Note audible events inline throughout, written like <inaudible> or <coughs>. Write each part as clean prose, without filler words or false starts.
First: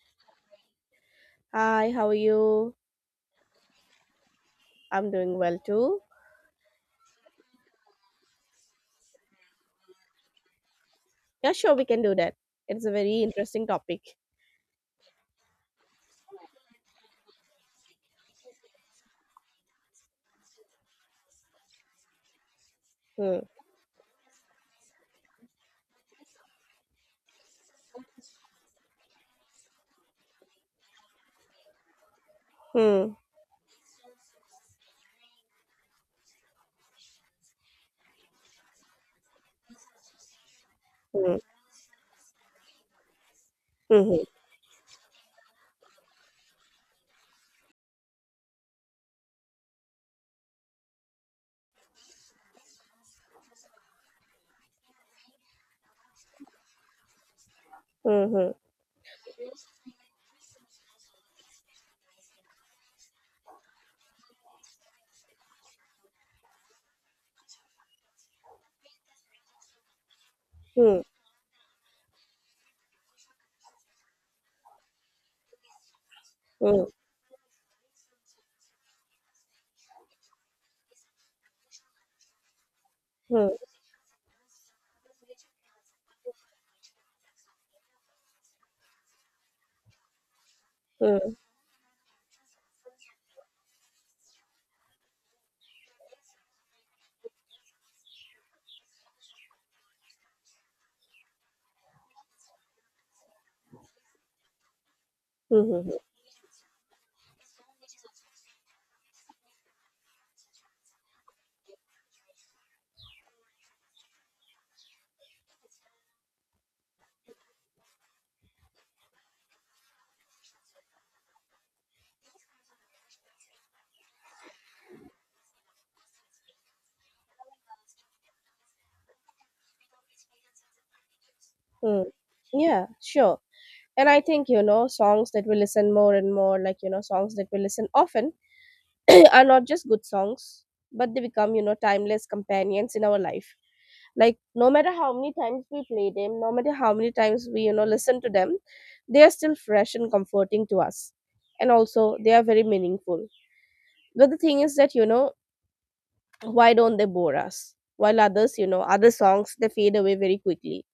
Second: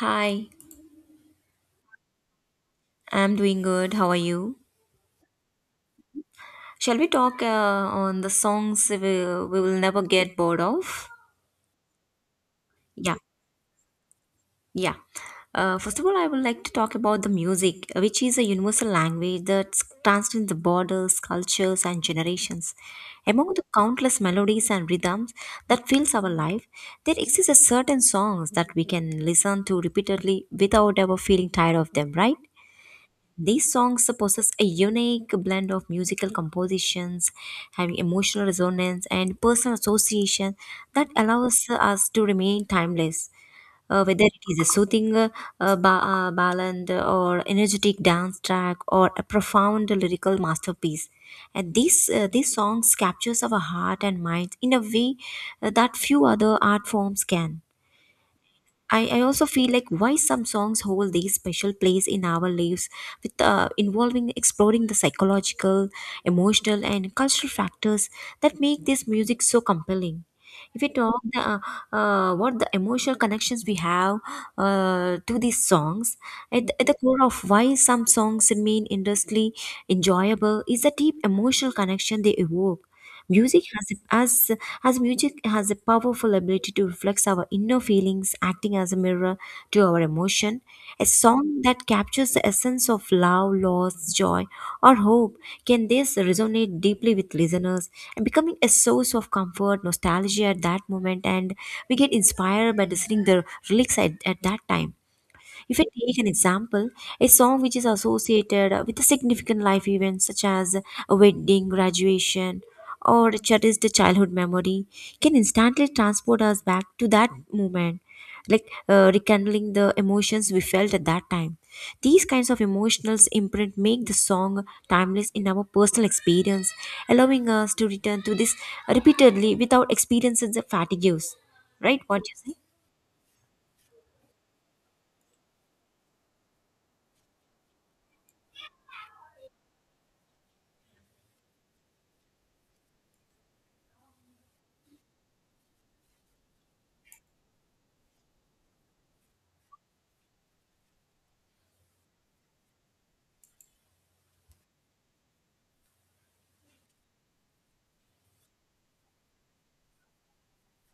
Hi, Hi, how are you? I'm doing good. How are you? I'm doing well too. Shall we talk on the songs we will never get bored of? Yeah, sure, we can do that. It's a Yeah, very interesting topic. yeah. First of all, I would like to talk about the music, which is a universal language that transcends the borders, cultures, and generations. Hmm. Among the countless melodies and rhythms that fills our life, there exists a certain songs that we can listen to repeatedly without ever feeling tired of them, right? Hmm. These songs possess a unique blend of musical compositions, having emotional resonance and personal association that Hmm. allows us to remain timeless. Hmm. Whether it is a soothing ballad or energetic dance track or a profound lyrical masterpiece, and these songs captures our heart and minds in a way that few other art forms can. Hmm. I also feel like why some songs hold these special place in our lives with involving exploring the psychological emotional and cultural factors that make this music so compelling if we Hmm. talk the, what the emotional connections we have to these songs at Hmm. the core of why some songs remain endlessly enjoyable is the deep emotional connection they evoke Hmm. Hmm. music has as as music has a powerful ability to reflect our inner feelings, acting as a mirror to our emotion. A Hmm. Hmm. song that captures the essence of love, loss, joy, or hope can this resonate deeply with listeners and becoming a source of comfort, nostalgia at that moment, and we get inspired by listening the lyrics at that time. Hmm. If I hmm, take an example, a song which is associated with a significant life event such as a wedding, graduation, or a cherished childhood memory can instantly transport us back to that moment, like rekindling the emotions we felt at that time. These kinds of emotional imprint make the song timeless in our personal experience, allowing us to return to this repeatedly without experiencing the fatigues. Right? hmm. What do you say? Yeah, sure. And I think, songs that we listen more and more, like, songs that we listen often <clears throat> are not just good songs, but they become timeless companions in our life. Like, no matter how many times we play them, no matter how many times we listen to them, they are still fresh and comforting to us, and also they are very meaningful. But the thing is that, why don't they bore us while others, other songs, they fade away very quickly?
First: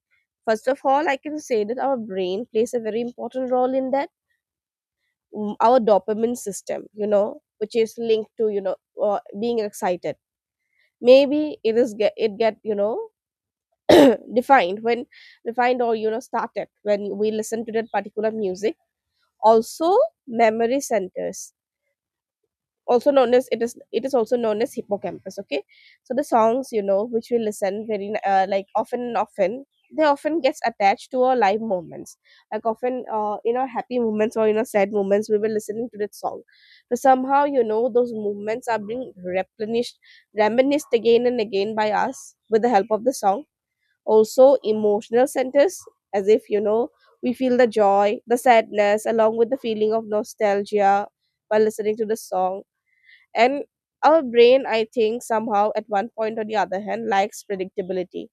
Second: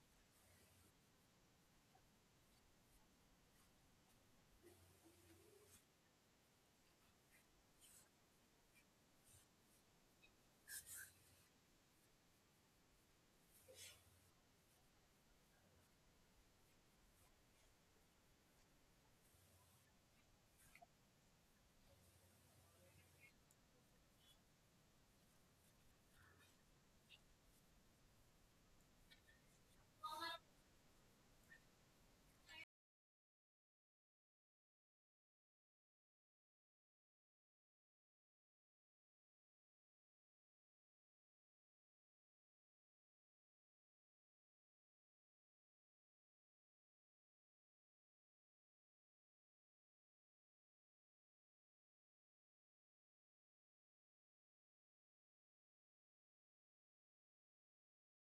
First of all, I can say that our brain plays a very important role in that. Our dopamine system, which is linked to, being excited, maybe it is get it get you know <clears throat> defined when defined, or started when we listen to that particular music. Also, memory centers, also known as it is also known as hippocampus, okay? So the songs, which we listen very, like, often and often, they often gets attached to our live moments. Like, often, in our happy moments or in our sad moments, we were listening to that song. So somehow, those moments are being replenished, reminisced again and again by us with the help of the song. Also, emotional centers, as if, we feel the joy, the sadness along with the feeling of nostalgia while listening to the song. And our brain, I think, somehow at one point or the other hand likes predictability.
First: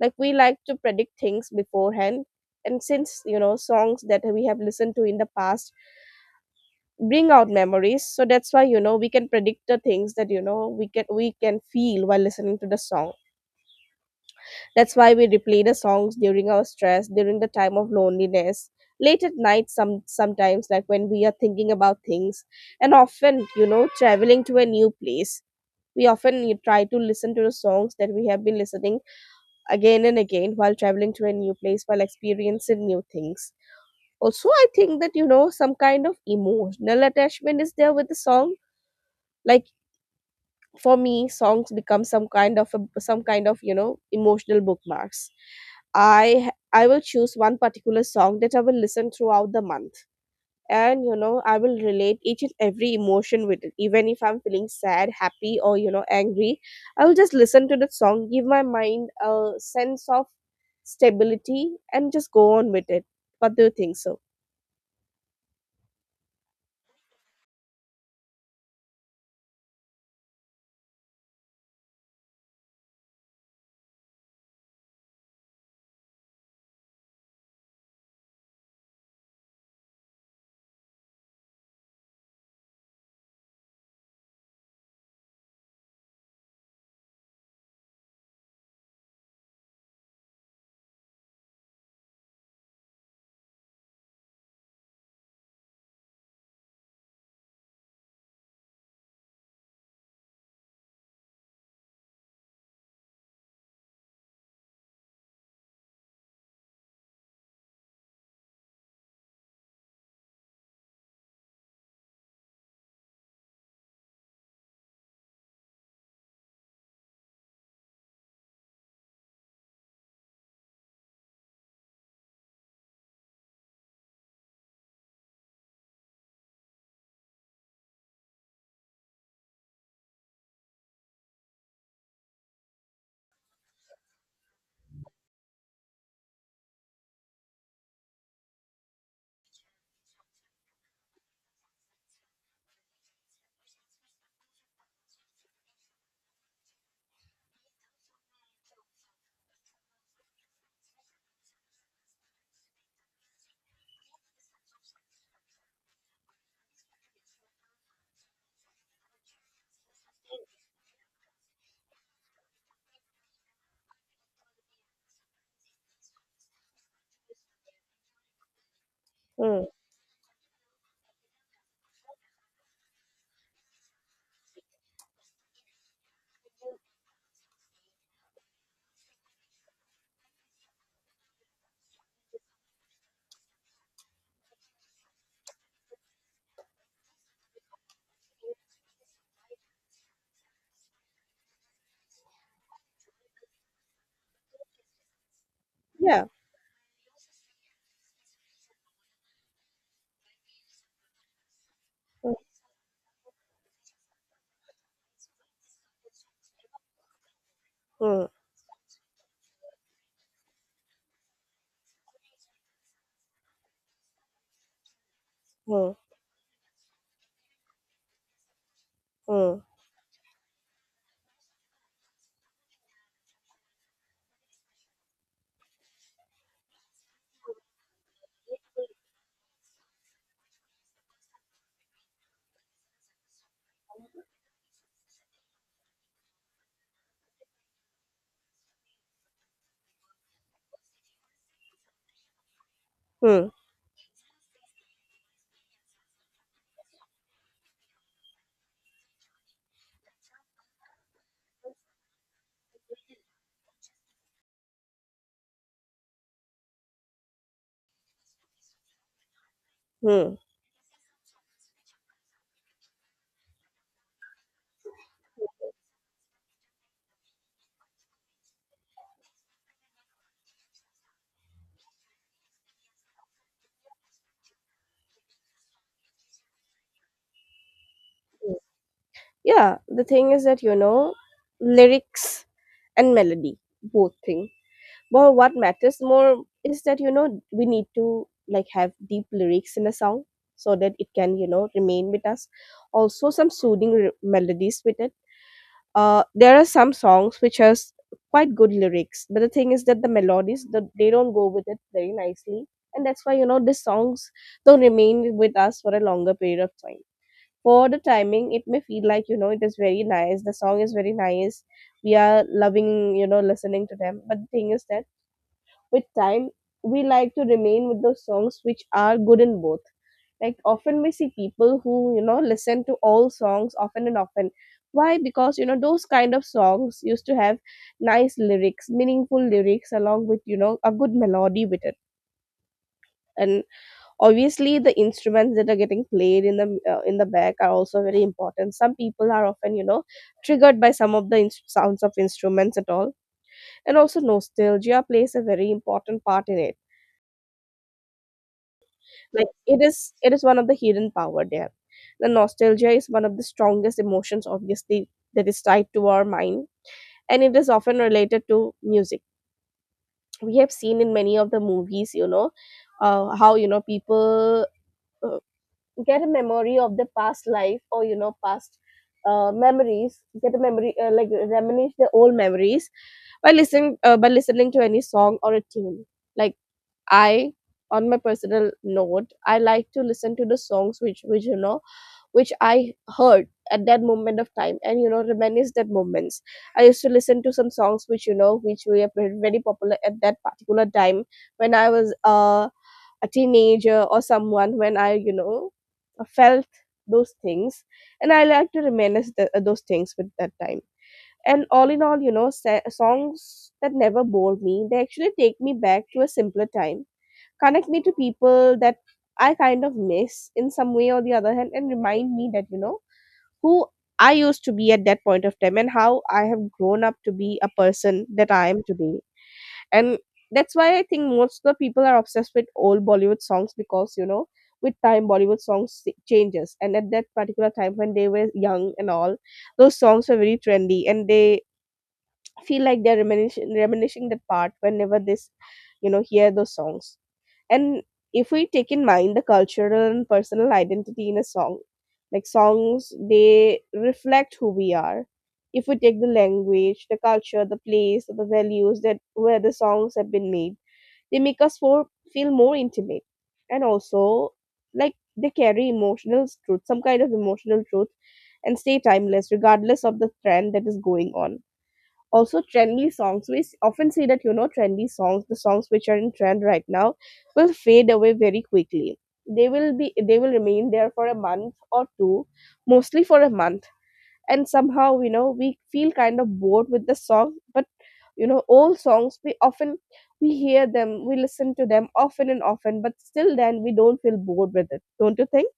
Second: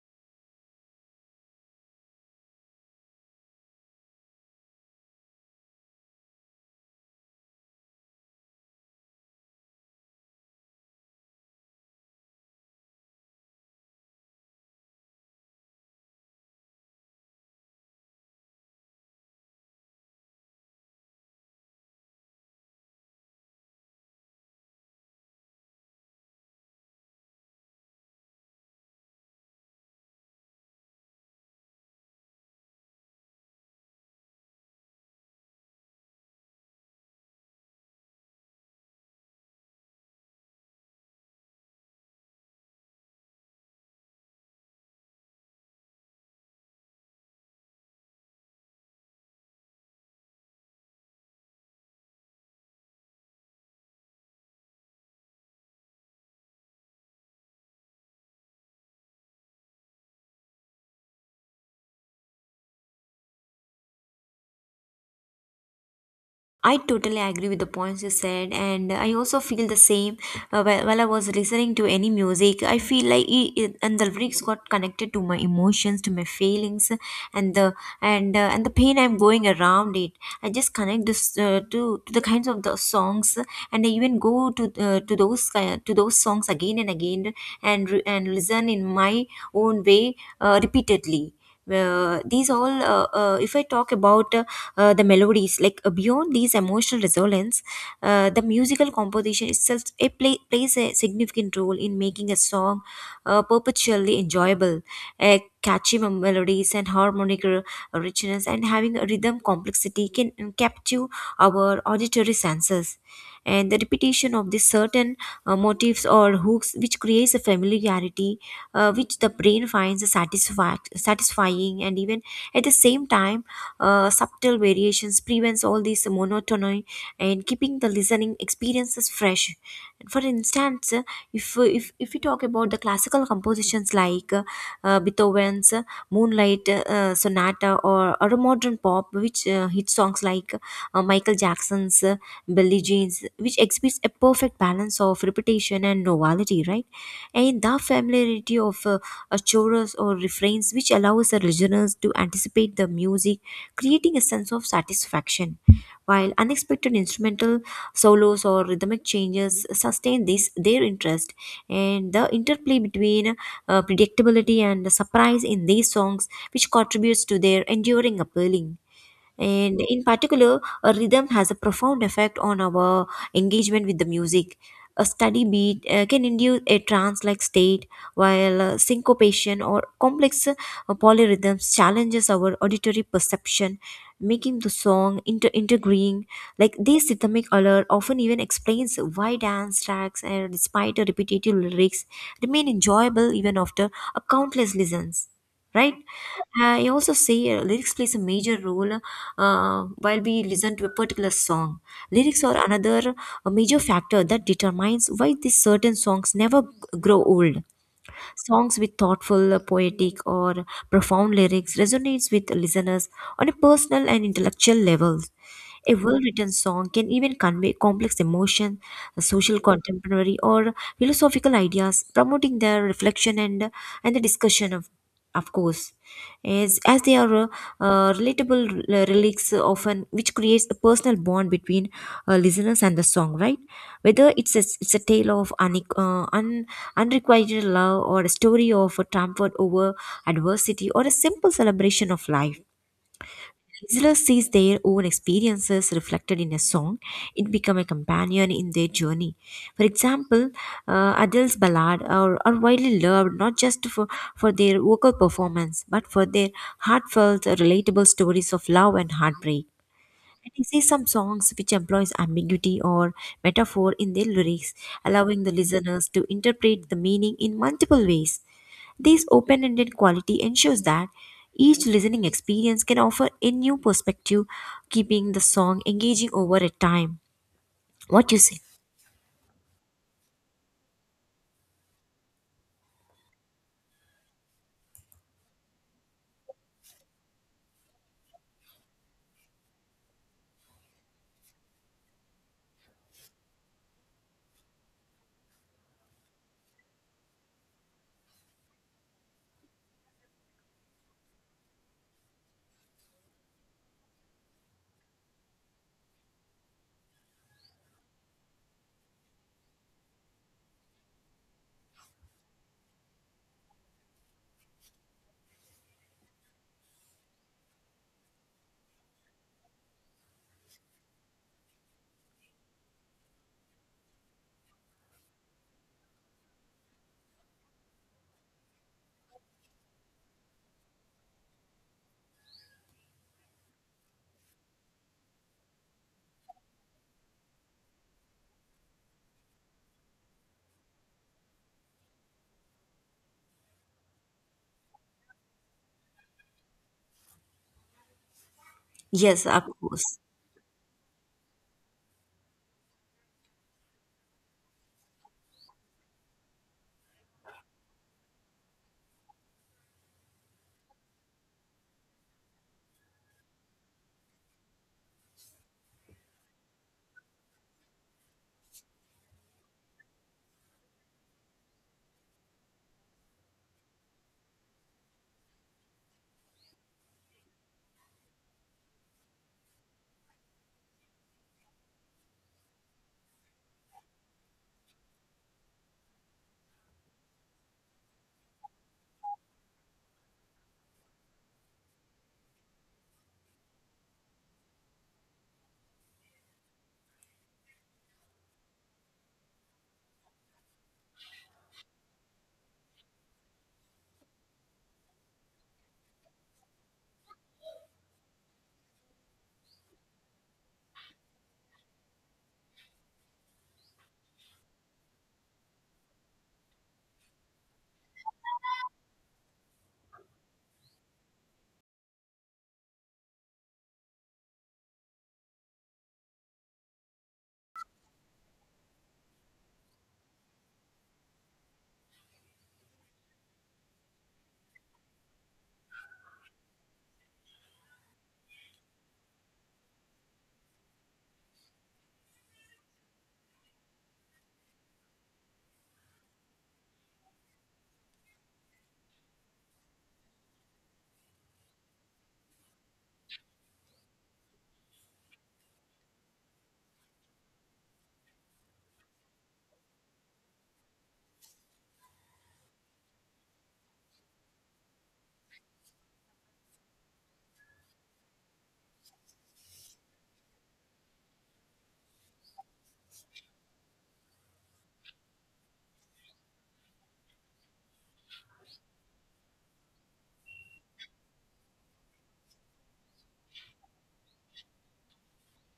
Like, we like to predict things beforehand, and since, songs that we have listened to in the past bring out memories, so that's why, we can predict the things that, we can feel while listening to the song. That's why we replay the songs during our stress, during the time of loneliness, late at night, sometimes, like when we are thinking about things. And often, traveling to a new place, we often try to listen to the songs that we have been listening again and again while traveling to a new place, while experiencing new things. Also, I think that, some kind of emotional attachment is there with the song. Like, for me, songs become some kind of emotional bookmarks. I will choose one particular song that I will listen throughout the month, and I will relate each and every emotion with it, even if I'm feeling sad, happy, or angry, I will just listen to the song, give my mind a sense of stability and just go on with it. What do you think so? I totally agree with the points you said, and I also feel the same. While I was listening to any music, I feel like and the lyrics got connected to my emotions, to my feelings, and the and the pain I'm going around it. I just connect this to the kinds of the songs, and I even go to to those songs again and again, and and listen in my own way repeatedly. These all, if I talk about the melodies like beyond these emotional resonance the musical composition itself plays a significant role in making a song perpetually enjoyable a catchy melodies and harmonic richness and having a rhythm complexity can capture our auditory senses and the repetition of these certain motifs or hooks which creates a familiarity which the brain finds satisfying and even at the same time subtle variations prevents all this monotony and keeping the listening experiences fresh. For instance, if we talk about the classical compositions like Beethoven's Moonlight Sonata or a modern pop, which hit songs like Michael Jackson's Billie Jean's, which exhibits a perfect balance of repetition and novelty, right? And the familiarity of a chorus or refrains, which allows the listeners to anticipate the music creating a sense of satisfaction, while unexpected instrumental solos or rhythmic changes sustain this their interest, and the interplay between predictability and surprise in these songs, which contributes to their enduring appealing. Hmm. And in particular, a rhythm has a profound effect on our engagement with the music. A steady beat can induce a trance like state, while syncopation or complex polyrhythms challenges our auditory perception, making the song intriguing. Like this rhythmic alert often even explains why dance tracks, despite the repetitive lyrics, remain enjoyable even after a countless listens right? Yeah. I also say lyrics plays a major role while we listen to a particular song. Hmm. Lyrics are another major factor that determines why these certain songs never g- grow old. Hmm. Songs with thoughtful, poetic, or profound lyrics resonates with listeners on a personal and intellectual level. Hmm. A well-written song can even convey complex emotion, Hmm. social contemporary, or philosophical ideas, promoting their reflection and the discussion of course as they are relatable lyrics often which creates a personal bond between listeners and the song right whether it's a tale of unrequited love or a story of a triumph over adversity or a simple celebration of life Hmm. listener sees their own experiences reflected in a song, it becomes a companion in their journey. For example, Adele's ballad are widely loved not just for their vocal performance but for their heartfelt, relatable stories of love and heartbreak. Hmm. And exist some songs which employs ambiguity or metaphor in their lyrics, allowing the listeners to interpret the meaning in multiple ways. This open-ended quality ensures that each listening experience can offer a new perspective, keeping the song engaging over a time. What you Hmm. say? Yeah, the thing is that, lyrics and melody, both thing. Well, what matters more is that, we need to, like, have deep lyrics in a song so that it can, remain with us. Also, some soothing melodies with it. There are some songs which has quite good lyrics, but the thing is that the melodies, they don't go with it very nicely. And that's why, the songs don't remain with us for a longer period of time. For the timing, it may feel like, it is very nice. The song is very nice. We are loving, listening to them. But the thing is that, with time, we like to remain with those songs which are good in both. Like, often we see people who, listen to all songs often and often. Why? Because, those kind of songs used to have nice lyrics, meaningful lyrics, along with, a good melody with it. And obviously, the instruments that are getting played in the back are also very important. Some people are often, triggered by some of the sounds of instruments at all. And also, nostalgia plays a very important part in it, like Yes, of it is course. it is one of the hidden power there. The nostalgia is one of the strongest emotions, obviously, that is tied to our mind, and it is often related to music. We have seen in many of the movies, how, people, uh, get a memory of the past life, or, past, memories, get a memory, like, reminisce the old memories by listening to any song or a tune. Like, I, on my personal note, I like to listen to the songs which you know which I heard at that moment of time and, reminisce that moments. I used to listen to some songs which you know which were very very popular at that particular time when I was, a teenager or someone, when I, felt those things, and I like to reminisce those things with that time. And all in all, songs that never bore me, they actually take me back to a simpler time, connect me to people that I kind of miss in some way or the other hand, and remind me that, who I used to be at that point of time and how I have grown up to be a person that I am today. And that's why I think most of the people are obsessed with old Bollywood songs because, with time, Bollywood songs changes. And at that particular time when they were young and all, those songs were very trendy, and they feel like they're reminiscing that part whenever this, hear those songs. And if we take in mind the cultural and personal identity in a song, like, songs, they reflect who we are. If we take the language, the culture, the place, the values that where the songs have been made, they make us feel more intimate. And also, like, they carry emotional truth, some kind of emotional truth, and stay timeless regardless of the trend that is going on. Also, trendy songs, we often see that, trendy songs, the songs which are in trend right now, will fade away very quickly. They will be, they will remain there for a month or two, mostly for a month, and somehow, we feel kind of bored with the song. But, old songs, we often, we hear them, we listen to them often and often, but still then we don't feel bored with it. Don't you think?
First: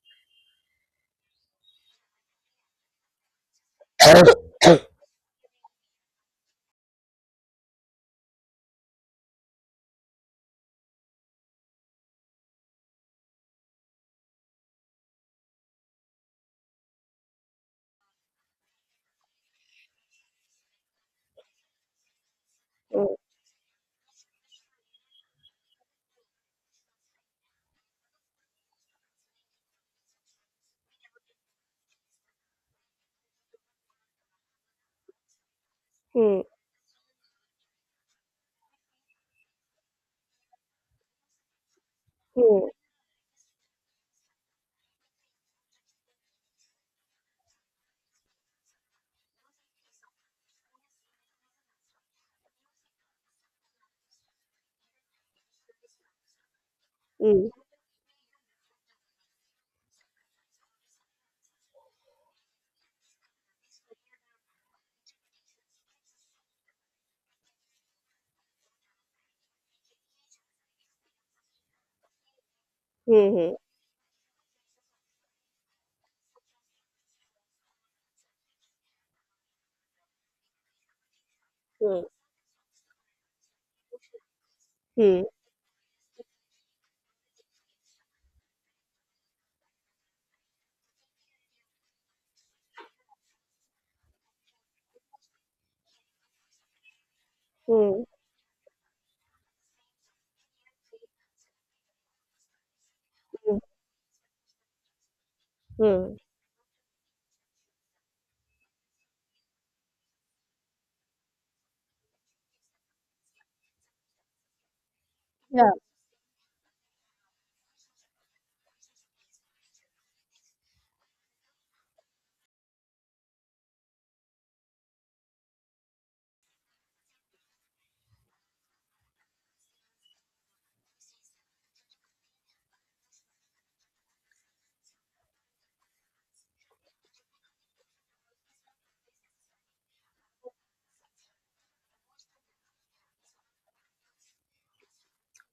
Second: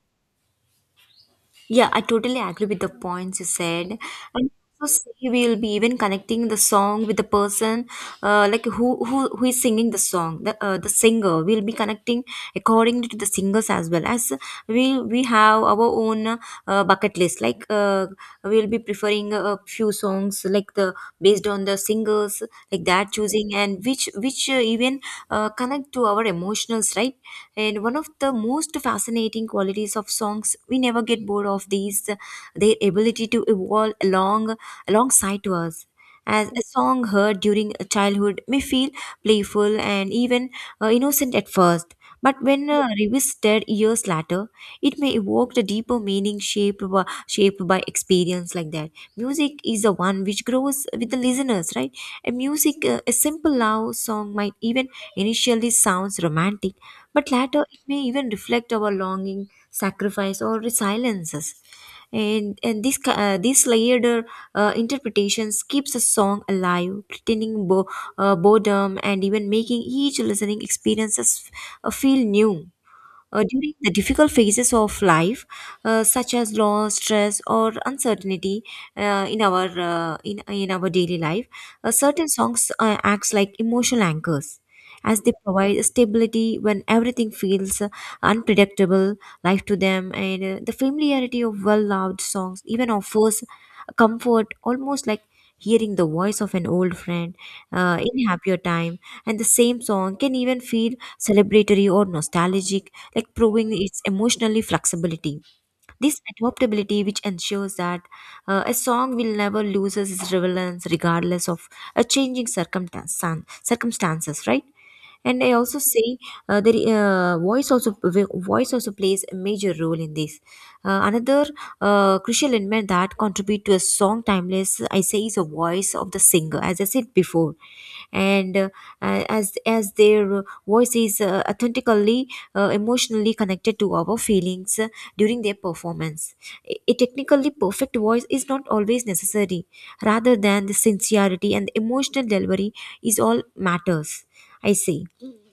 Yeah, I totally agree with the points you said. And also say we'll be even connecting the song with the person, like who is singing the song, the singer. We'll be connecting accordingly to the singers as well as we have our own bucket list. Like we'll be preferring a few songs like the based on the singers like that Mm, choosing and which even connect to our emotionals, right? And one of the most fascinating qualities of songs, we never get bored of these, their ability to evolve alongside to us. mm, As a song heard during a childhood may feel playful and even innocent at first, but mm, when revisited years later, it may evoke the deeper meaning shaped by experience like that. Music is the one which grows with the listeners, right? A music, a simple love song might even initially sounds romantic, but mm, later it may even reflect our longing, sacrifice, or silences. And this layered interpretations keeps a song alive, pretending boredom and even making each listening experiences feel new. Mm, During the difficult phases of life, such as loss, stress, or uncertainty in our daily life, mm, certain songs acts like emotional anchors, as mm, they provide stability when everything feels unpredictable. Life to them, and the familiarity of well-loved songs even offers comfort, almost like hearing the voice of an old friend mm, in happier time. And the same song can even feel celebratory or nostalgic, like mm, proving its emotionally flexibility. mm. This adaptability, which ensures that a song will never loses its relevance regardless of a circumstances, right? And I Yeah, also say the voice also plays a major role in this another crucial element that contribute to a song timeless I say is a voice of the singer as I said before and as their voice is authentically emotionally connected to our feelings during their performance a technically perfect voice is not always necessary rather than the sincerity and the emotional delivery is all matters I say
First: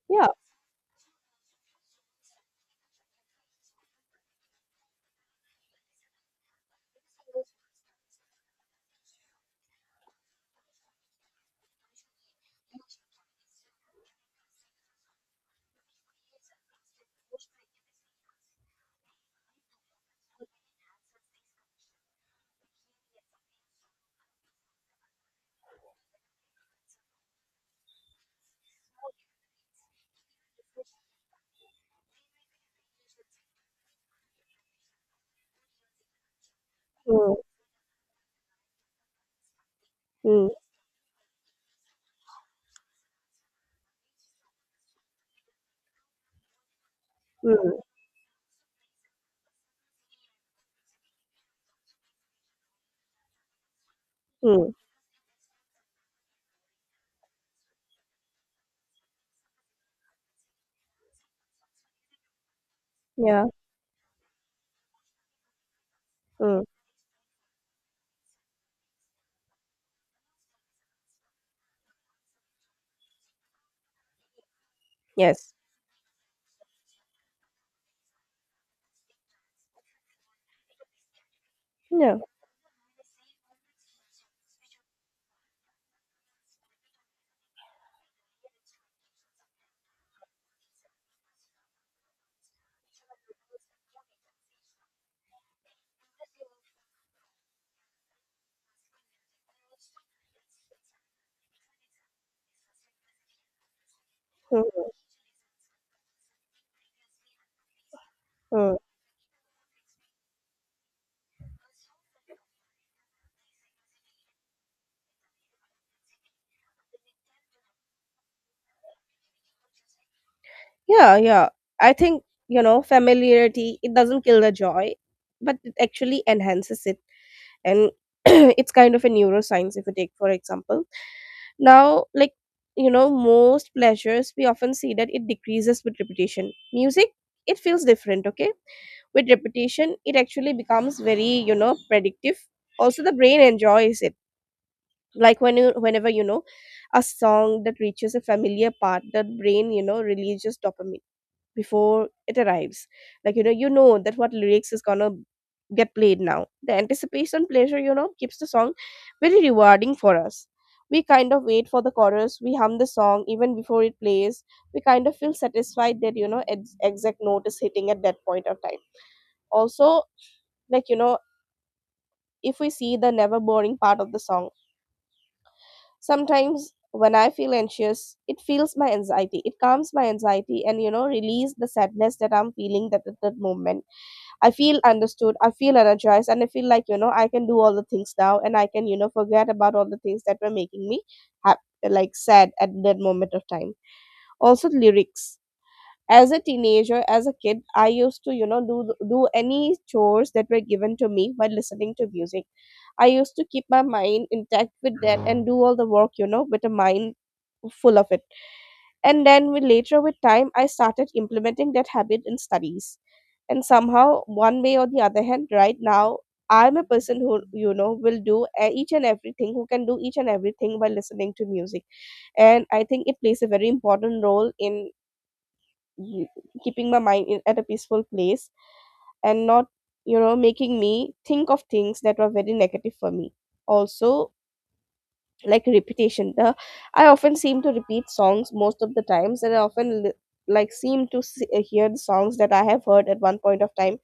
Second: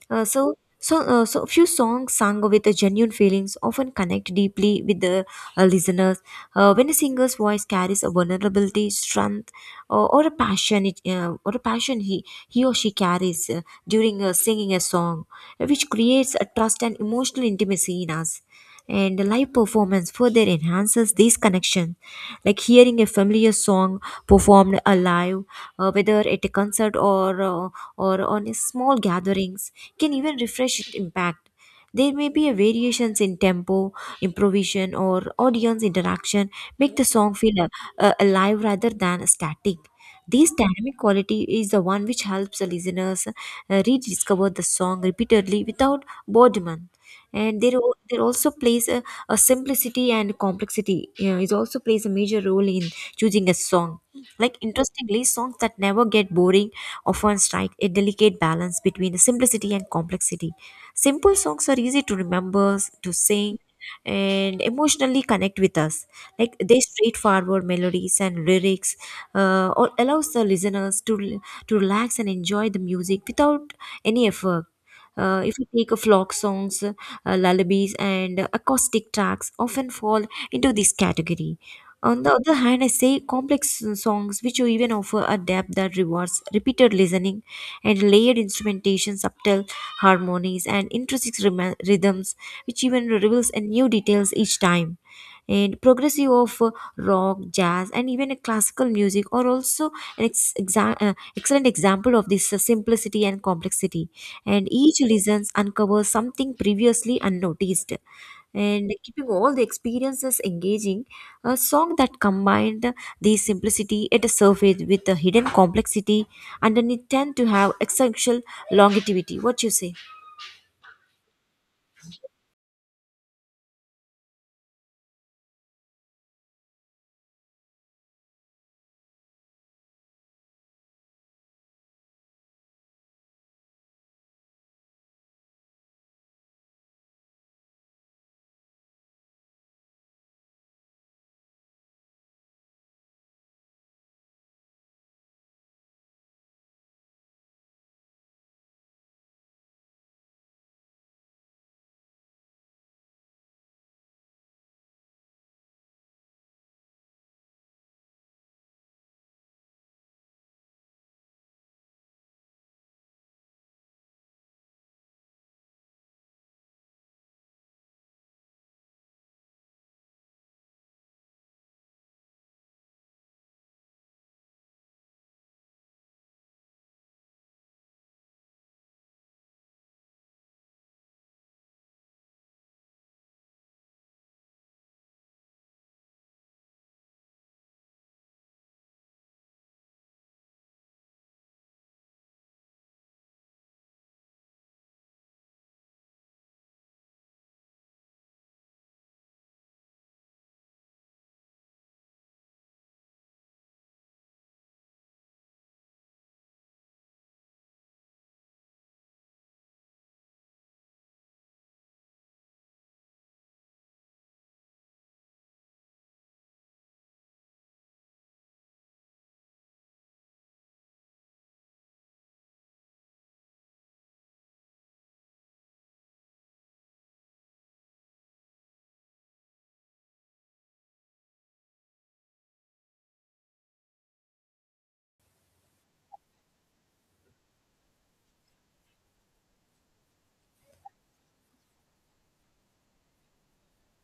yeah. So few songs sung with the genuine feelings often connect deeply with the listeners. When a singer's voice carries a vulnerability, strength, or a passion, or a passion he or she carries during singing a song, which creates a trust and emotional intimacy in us and the live performance further enhances these connections like hearing a familiar song performed alive whether at a concert or on a small gatherings can even refresh its impact there may be a variations in tempo improvisation or audience interaction make the Mm, song feel alive rather than static mm, this dynamic quality is the one which helps the listeners rediscover the song repeatedly without boredom and mm, there also plays a simplicity and complexity you know, it also plays a major role in choosing a song like mm. interestingly songs that never get boring often strike a delicate balance between the simplicity and complexity simple songs are easy to remember to Yeah. sing and emotionally connect with us like Mm. their straightforward melodies and lyrics allows the listeners to to relax and enjoy the music without any effort Yes. if you take a flock songs lullabies, and acoustic tracks often fall into this category. Yeah. On the other hand, I say complex songs which even offer a depth that rewards repeated listening and layered instrumentation, subtle harmonies, and intrinsic rhythms, which even reveals a new details each time. And progressive of rock, jazz, and even a classical music are also an excellent example of this simplicity and complexity. Mm, And each listens uncovers something previously unnoticed. mm. And keeping all the experiences engaging, a song that combined the simplicity at the surface with the hidden complexity underneath tend to have essential longevity. What you say? Yeah, yeah. I think, familiarity, it doesn't kill the joy, but it actually enhances it. And <clears throat> it's kind of a neuroscience if you take, for example. Now, like, most pleasures, we often see that it decreases with repetition. Music, it feels different, okay? With repetition, it actually becomes very, predictive. Also, the brain enjoys it, like, whenever you know a song that reaches a familiar part, the brain, releases dopamine before it arrives. Like, you know that what lyrics is gonna get played now. The anticipation pleasure, keeps the song very rewarding for us. We kind of wait for the chorus, we hum the song even before it plays, we kind of feel satisfied that, exact note is hitting at that point of time. Also, like, if we see the never boring part of the song. Sometimes when I feel anxious, it feels my anxiety. It calms my anxiety and, release the sadness that I'm feeling that at that moment. I feel understood. I feel energized, and I feel like, I can do all the things now, and I can, forget about all the things that were making me happy, like sad at that moment of time. Also lyrics. As a teenager, as a kid, I used to do any chores that were given to me by listening to music. I used to keep my mind intact with that and do all the work, with a mind full of it. And then, with later with time, I started implementing that habit in studies. And somehow, one way or the other hand, right now I'm a person who, will do each and everything, who can do each and everything by listening to music. And I think it plays a very important role in y- keeping my mind at a peaceful place, and not, making me think of things that were very negative for me. Also, like repetition. The I often seem to repeat songs most of the times, and I often like seem to hear the songs that I have heard at one point of time.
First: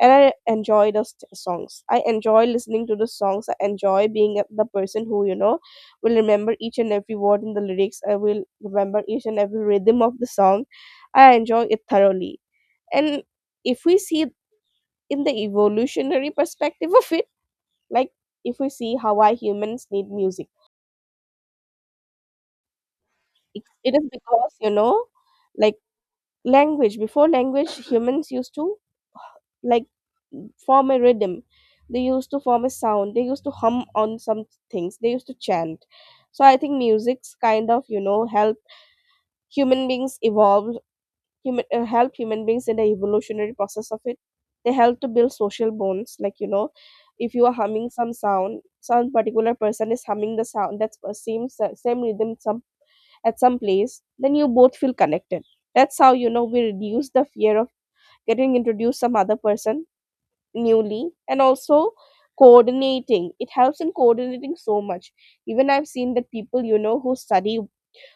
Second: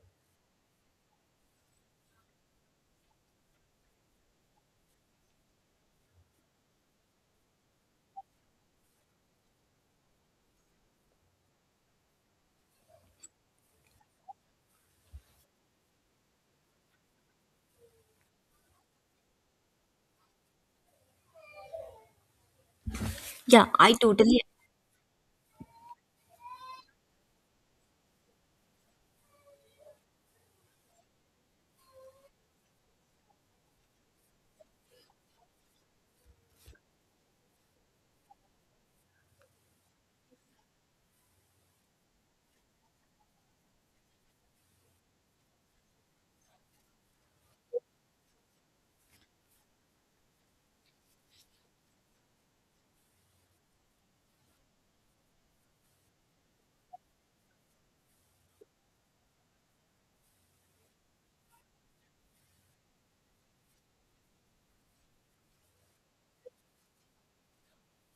And I enjoy those songs. I enjoy listening to the songs. I enjoy being the person who, will remember each and every word in the lyrics. I will remember each and every rhythm of the song. I enjoy it thoroughly. And if we see in the evolutionary perspective of it, like if we see how, why humans need music, it, Yeah, I it is totally because, like language. Before language, humans used to, like, form a rhythm. They used to form a sound. They used to hum on some things. They used to chant. So I think music's kind of, help human beings evolve. Human uh, help human beings in the evolutionary process of it. They help to build social bonds, like, if you are humming some sound, some particular person is humming the sound that's the same rhythm, some at some place, then you both feel connected. That's how, we reduce the fear of getting introduced some other person newly. And also coordinating, it helps in coordinating so much. Even I've seen that people, who study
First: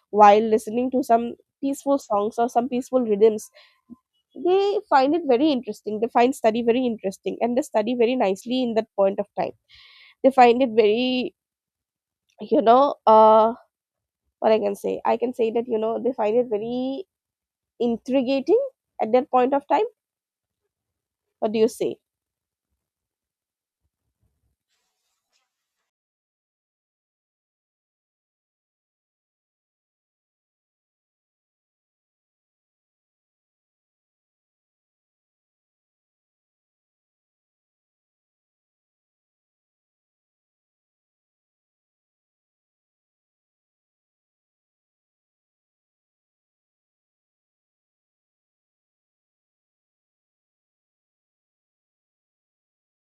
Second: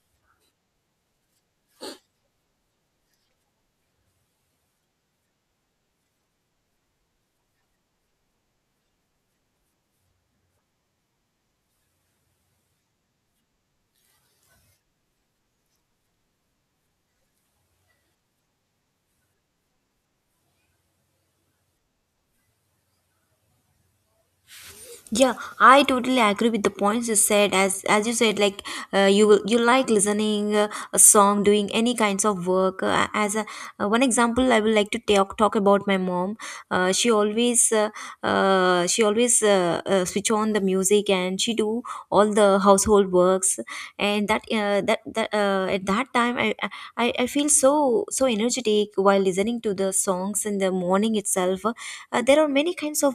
while listening to some peaceful songs or some peaceful rhythms, they find it very interesting. They find study very interesting, and they study very nicely in that point of time. They find it very, you know uh what I can say, I can say that, they find it very intriguing at that point of time. What do you say? Yeah, I totally agree with the points you said. As you said, like you will you like listening a song, doing any kinds of work. As one example, I would like to talk about my mom. Uh, she always uh, she always switch on the music and she do all the household works. And that that that at that time, I feel so energetic while listening to the songs in the morning itself. There are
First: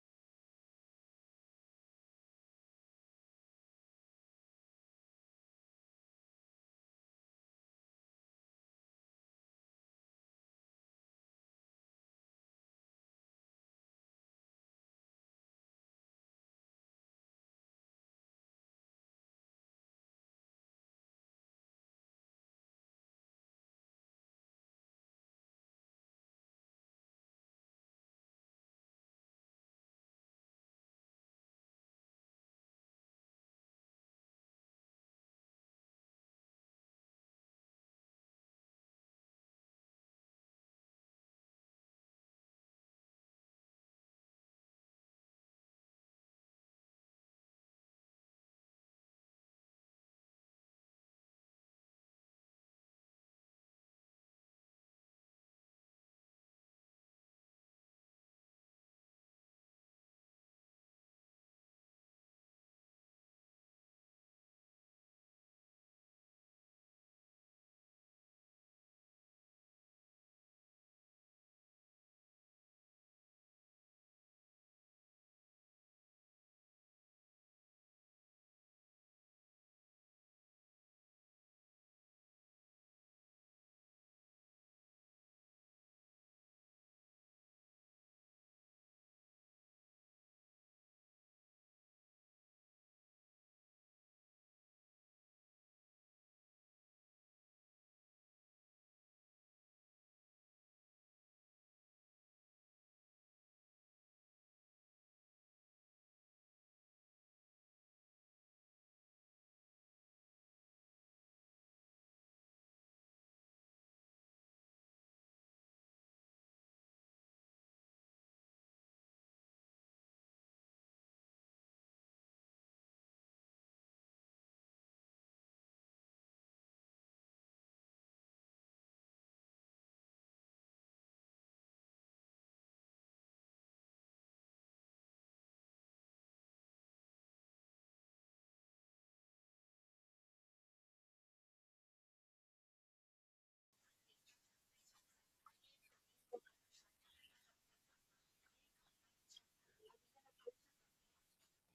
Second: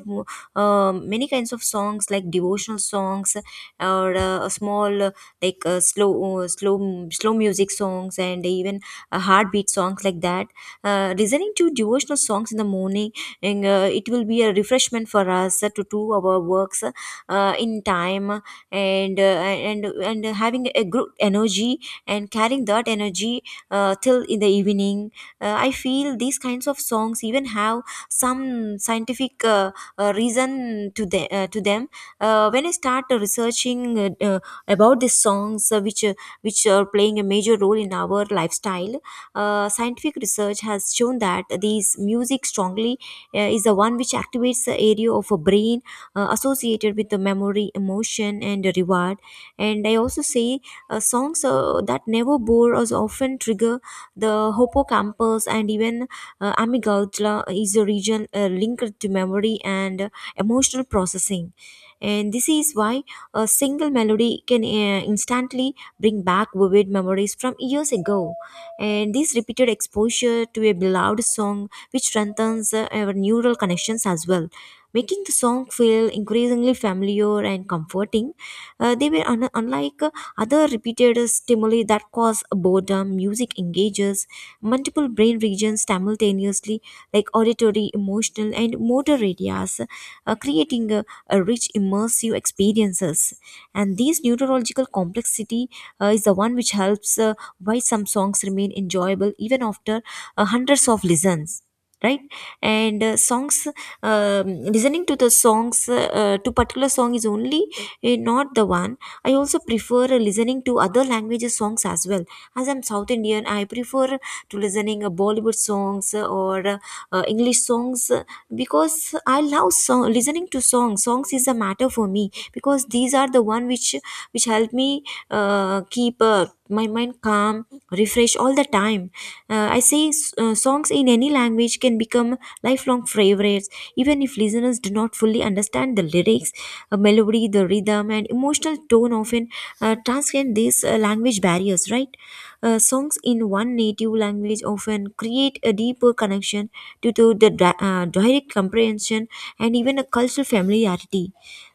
many kinds of songs like devotional songs or small slow slow music songs and even heartbeat songs like that. Listening to devotional songs in the morning, and it will be a refreshment for us to do our works in time, and uh, and having a good energy and carrying that energy till in the evening. I feel these kinds of songs even have some scientific reason to them. When I start researching about these songs, which are playing a major role in our lifestyle, scientific research has shown that these music strongly is the one which activates the area of a brain associated with the memory, emotion, and reward. And I also say songs that never bore us often trigger the hippocampus and even amygdala is a region linked to memory and emotional processing. And this is why a single melody can instantly bring back vivid memories from years ago. And this repeated exposure to a beloved song, which strengthens our neural connections as well, making the song feel increasingly familiar and comforting. Unlike other repeated stimuli that cause boredom, music engages multiple brain regions simultaneously, like auditory, emotional, and motor areas, creating a rich immersive experiences. And this neurological complexity is the one which helps why some songs remain enjoyable even after hundreds of listens, right? and Songs, listening to the songs, to particular song is only not the one. I also prefer listening to other languages songs as well. As I'm South Indian, I prefer to listening Bollywood songs or English songs, because I love song listening to songs. Songs is a matter for me because these are the one which help me keep my mind calm, refresh all the time. I say songs in any language can become lifelong favorites even if listeners do not fully understand the lyrics. Melody, the rhythm, and emotional tone often transcend these language barriers, right? Songs in one native language often create a deeper connection due to the direct comprehension and even a cultural familiarity.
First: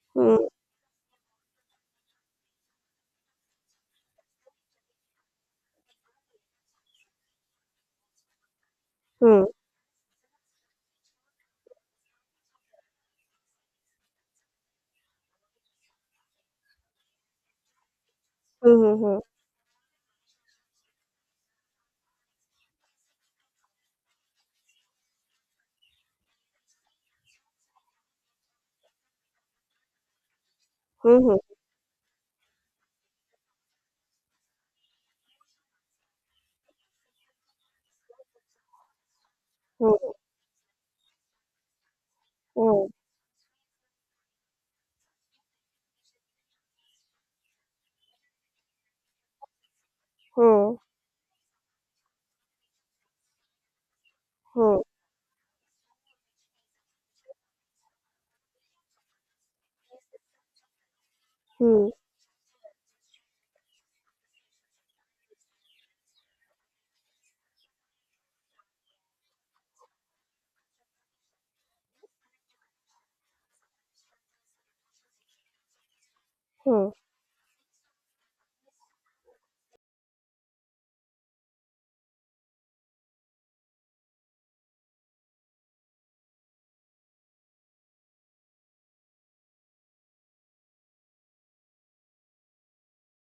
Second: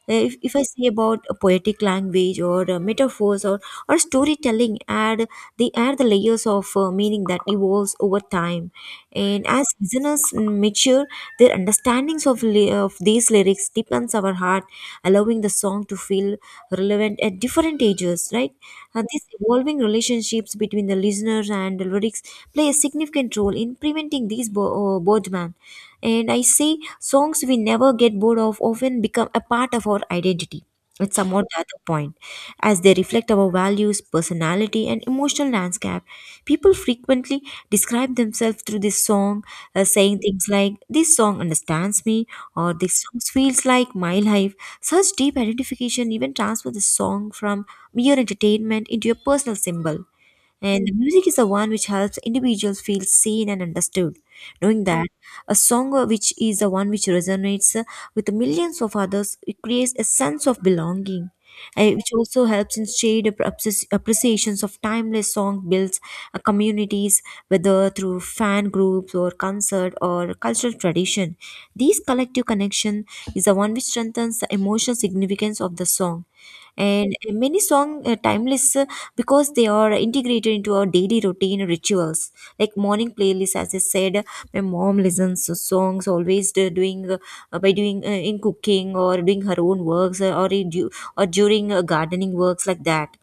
Uh, if, Hmm, if I say about a poetic language or metaphors, or storytelling, add they add the layers of meaning that evolves over time. hmm, And as listeners mature, their understandings of, of these lyrics deepens our heart, allowing the song to feel relevant at different ages, right? hmm, And hmm, these evolving relationships between the listeners and the lyrics play a significant role in preventing these boredom. And I say songs we never get bored of often become a part of our identity at hmm, some or hmm, the other point, as they reflect our values, personality, and emotional landscape. People frequently describe themselves through this song, hmm, hmm, saying things like, "This song understands me," or hmm, hmm, "This song feels like my life." Such deep identification even transfers the song from mere entertainment into a personal symbol. hmm, And the music is the one which helps individuals feel seen and understood. hmm. Knowing that a song which is the one which resonates with millions of others, it creates a sense of belonging, Hmm, which also helps in shared appreciations of timeless song builds communities, whether through fan groups or concert or cultural tradition. These collective connection is the one which strengthens the emotional significance of the song. hmm, And Many song timeless because they are integrated into our daily routine rituals like morning playlist. As I said, my mom listens to songs always, doing by doing, in cooking or doing her own works, or during gardening works like that.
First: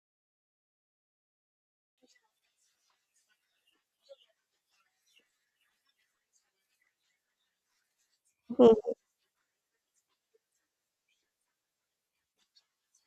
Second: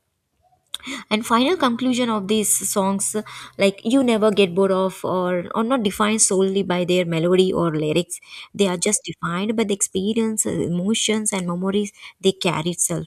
And final conclusion of these songs, like, you never get bored of, or not defined solely by their melody or lyrics. They hmm, are just defined by the experience, emotions, and memories they carry itself.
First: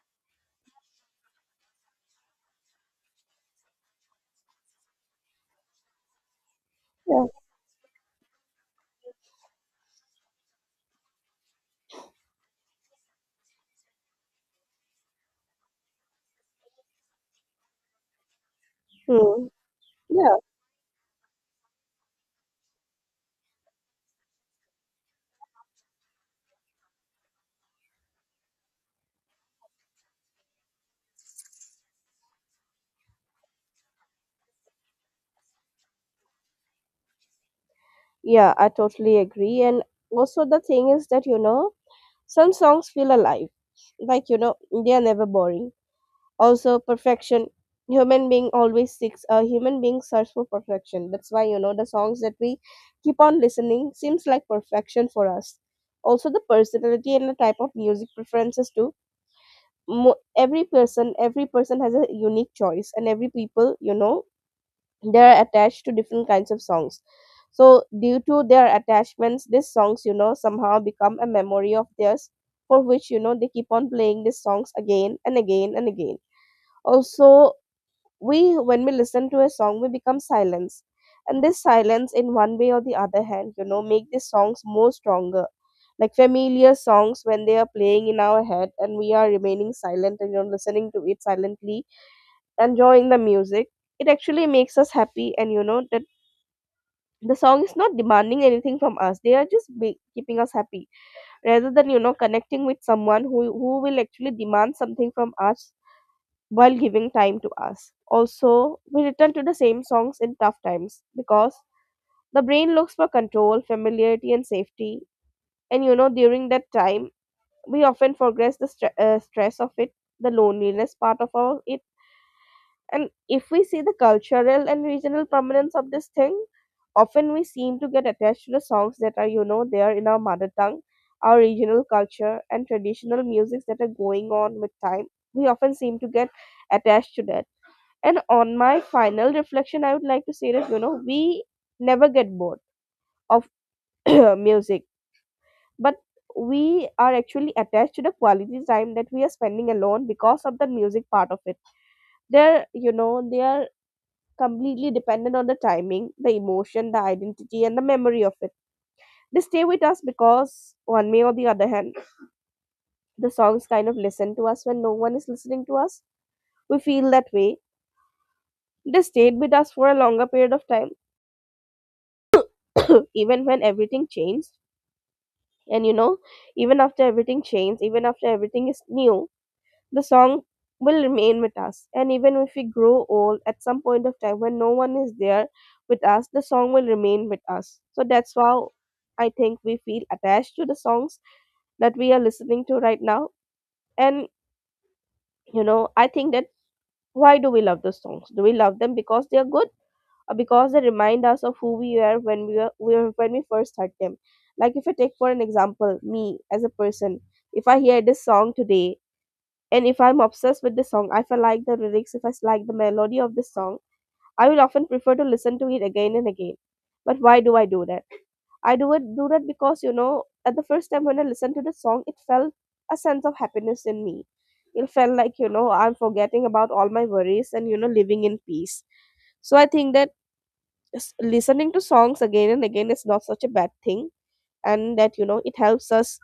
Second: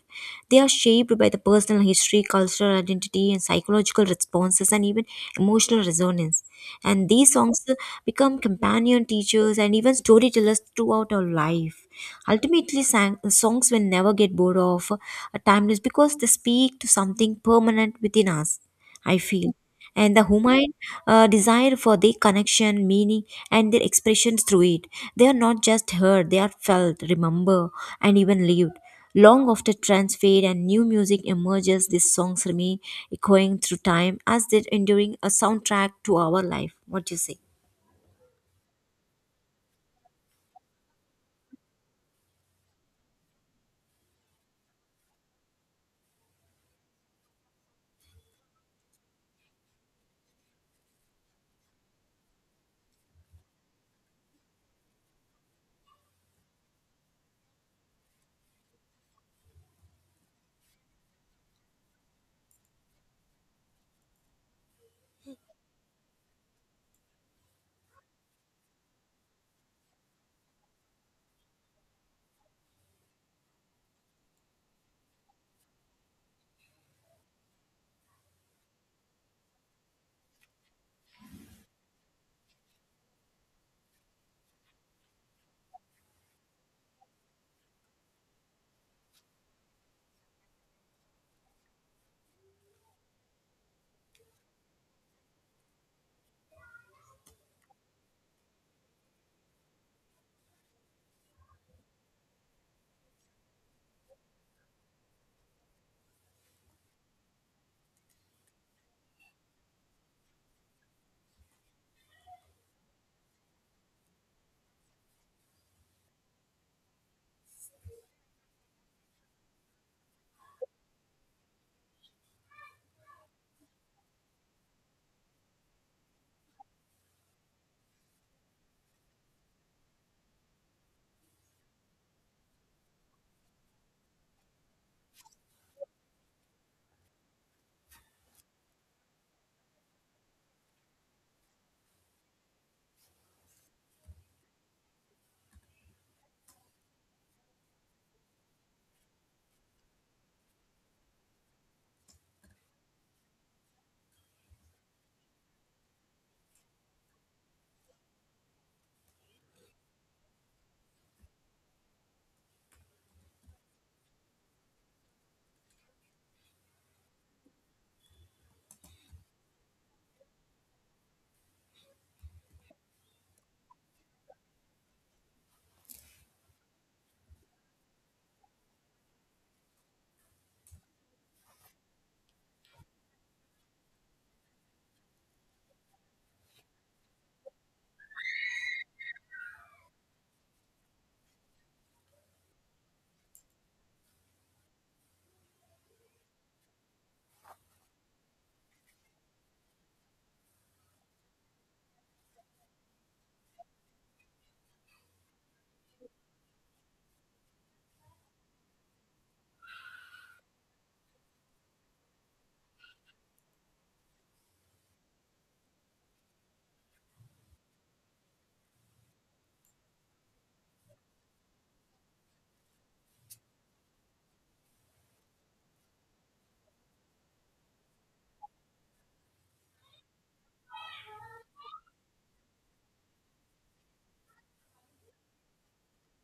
They are shaped by the personal history, cultural identity, and psychological responses, and even emotional resonance. And yeah, these songs become companion teachers and even storytellers throughout our life. Ultimately, songs will never get bored of, timeless because they speak to something permanent within us, I hmm, feel. And the yeah, human desire for their connection, meaning, and their expressions through it. They are not just heard, they are felt, remembered, and even lived. Long after trends fade and new music emerges, these songs remain echoing through time as they're enduring a soundtrack to our life. What do you say? yeah, I totally agree. And also, the thing is that, some songs feel alive. Like, you know, they are never boring. Also, perfection. Human being always seeks, a human being search for perfection. That's why, the songs that we keep on listening seems like perfection for us. Also, the personality and the type of music preferences too. Every person has a unique choice, and every people, they're attached to different kinds of songs. So due to their attachments, these songs, somehow become a memory of theirs, for which, they keep on playing these songs again and again and again. Also, we when we listen to a song, we become silence, and this silence, in one way or the other hand, make these songs more stronger. Like familiar songs, when they are playing in our head and we are remaining silent and you're listening to it silently, enjoying the music, it actually makes us happy. And the song is not demanding anything from us. They are just keeping us happy, rather than, connecting with someone who will actually demand something from us while giving time to us. Also, we return to the same songs in tough times because the brain looks for control, familiarity, and safety. And during that time, we often forget the stress of it, the loneliness part of our, it. And if we see the cultural and regional prominence of this thing, often we seem to get attached to the songs that are, there in our mother tongue, our regional culture, and traditional musics that are going on with time. We often seem to get attached to that. And on my final reflection, I would like to say that, we never get bored of <clears throat> music, but we are actually attached to the quality time that we are spending alone because of the music part of it. There, you know, there completely dependent on the timing, the emotion, the identity, and the memory of it. They stay with us because, one way or the other hand, the songs kind of listen to us when no one is listening to us. We feel that way. They stayed with us for a longer period of time, <coughs> even when everything changed. And, even after everything changed, even after everything is new, the song will remain with us. And even if we grow old at some point of time when no one is there with us, the song will remain with us. So that's how I think we feel attached to the songs that we are listening to right now. And, I think that why do we love those songs? Do we love them because they are good, or because they remind us of who we were when we were when we first heard them? Like if I take for an example, me as a person, if I hear this song today, and if I'm obsessed with the song, if I like the lyrics, if I like the melody of the song, I will often prefer to listen to it again and again. But why do I do that? I do that because, at the first time when I listened to the song, it felt a sense of happiness in me. It felt like, I'm forgetting about all my worries and, living in peace. So I think that listening to songs again and again is not such a bad thing, and that, it helps us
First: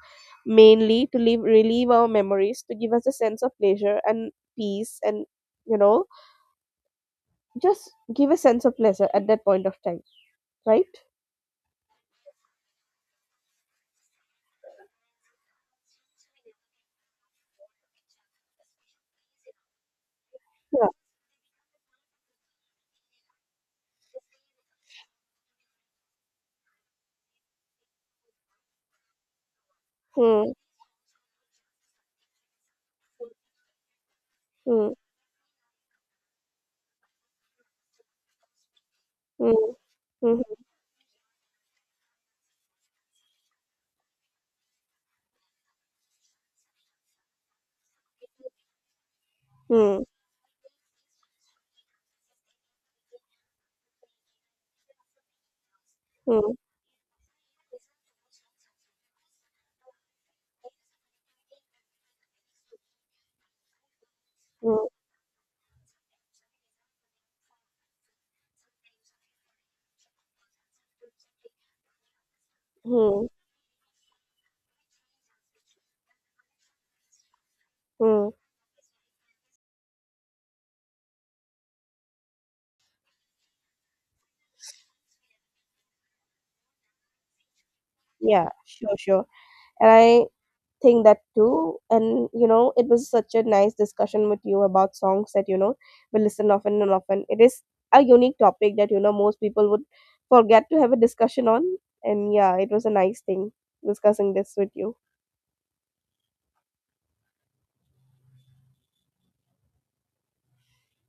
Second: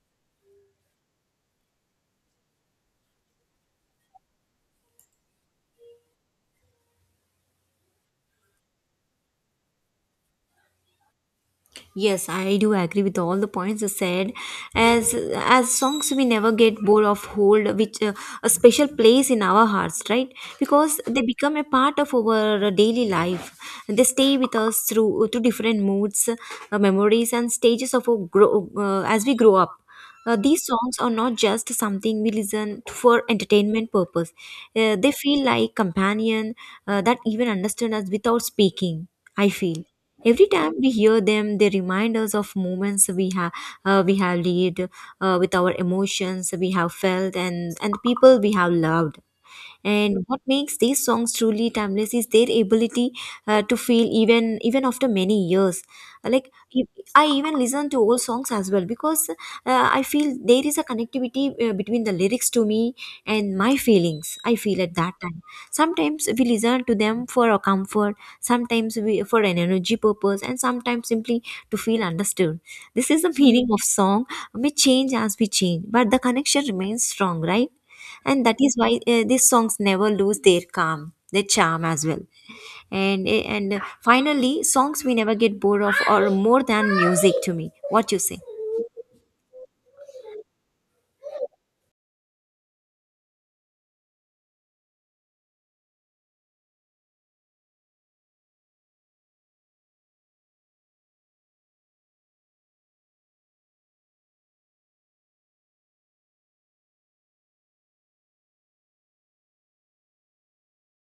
mainly to live relieve our memories, to give us a sense of pleasure and peace, and, you know just give a sense of pleasure at that point of time, right? Yes, I do agree with all the points you said. As songs, we never get bored of hold which a special place in our hearts, right? Yeah, Because they become a part of our daily life. They stay with us through different moods, memories, and stages of our grow as we grow up. Hmm, These songs are not just something we listen for entertainment purpose. hmm, They feel like companion that even understand us without speaking, I hmm, feel. hmm, Every time we hear them, they remind us of moments we have lived with our emotions we have felt, and the people we have loved. hmm, And what makes these songs truly timeless is their ability to feel even after many years. Uh, hmm, Like if- I even listen to old songs as well because I feel there is a connectivity between the lyrics to me and my feelings, I feel, hmm, at that time. Sometimes we listen to them for our comfort, sometimes we for an energy purpose, and sometimes simply to feel understood. This is hmm, the meaning of song may change as we change, but the connection remains strong, right? hmm. And that is why these songs never lose their calm, their charm as well. And and finally, songs we never get bored of or more than music to me. What you say? Yeah, sure, sure. And I think that too. And it was such a nice discussion with you about songs that, we listen often and often. It is a unique topic that, most people would forget to have a discussion on. And yeah, it was a nice thing discussing this with you.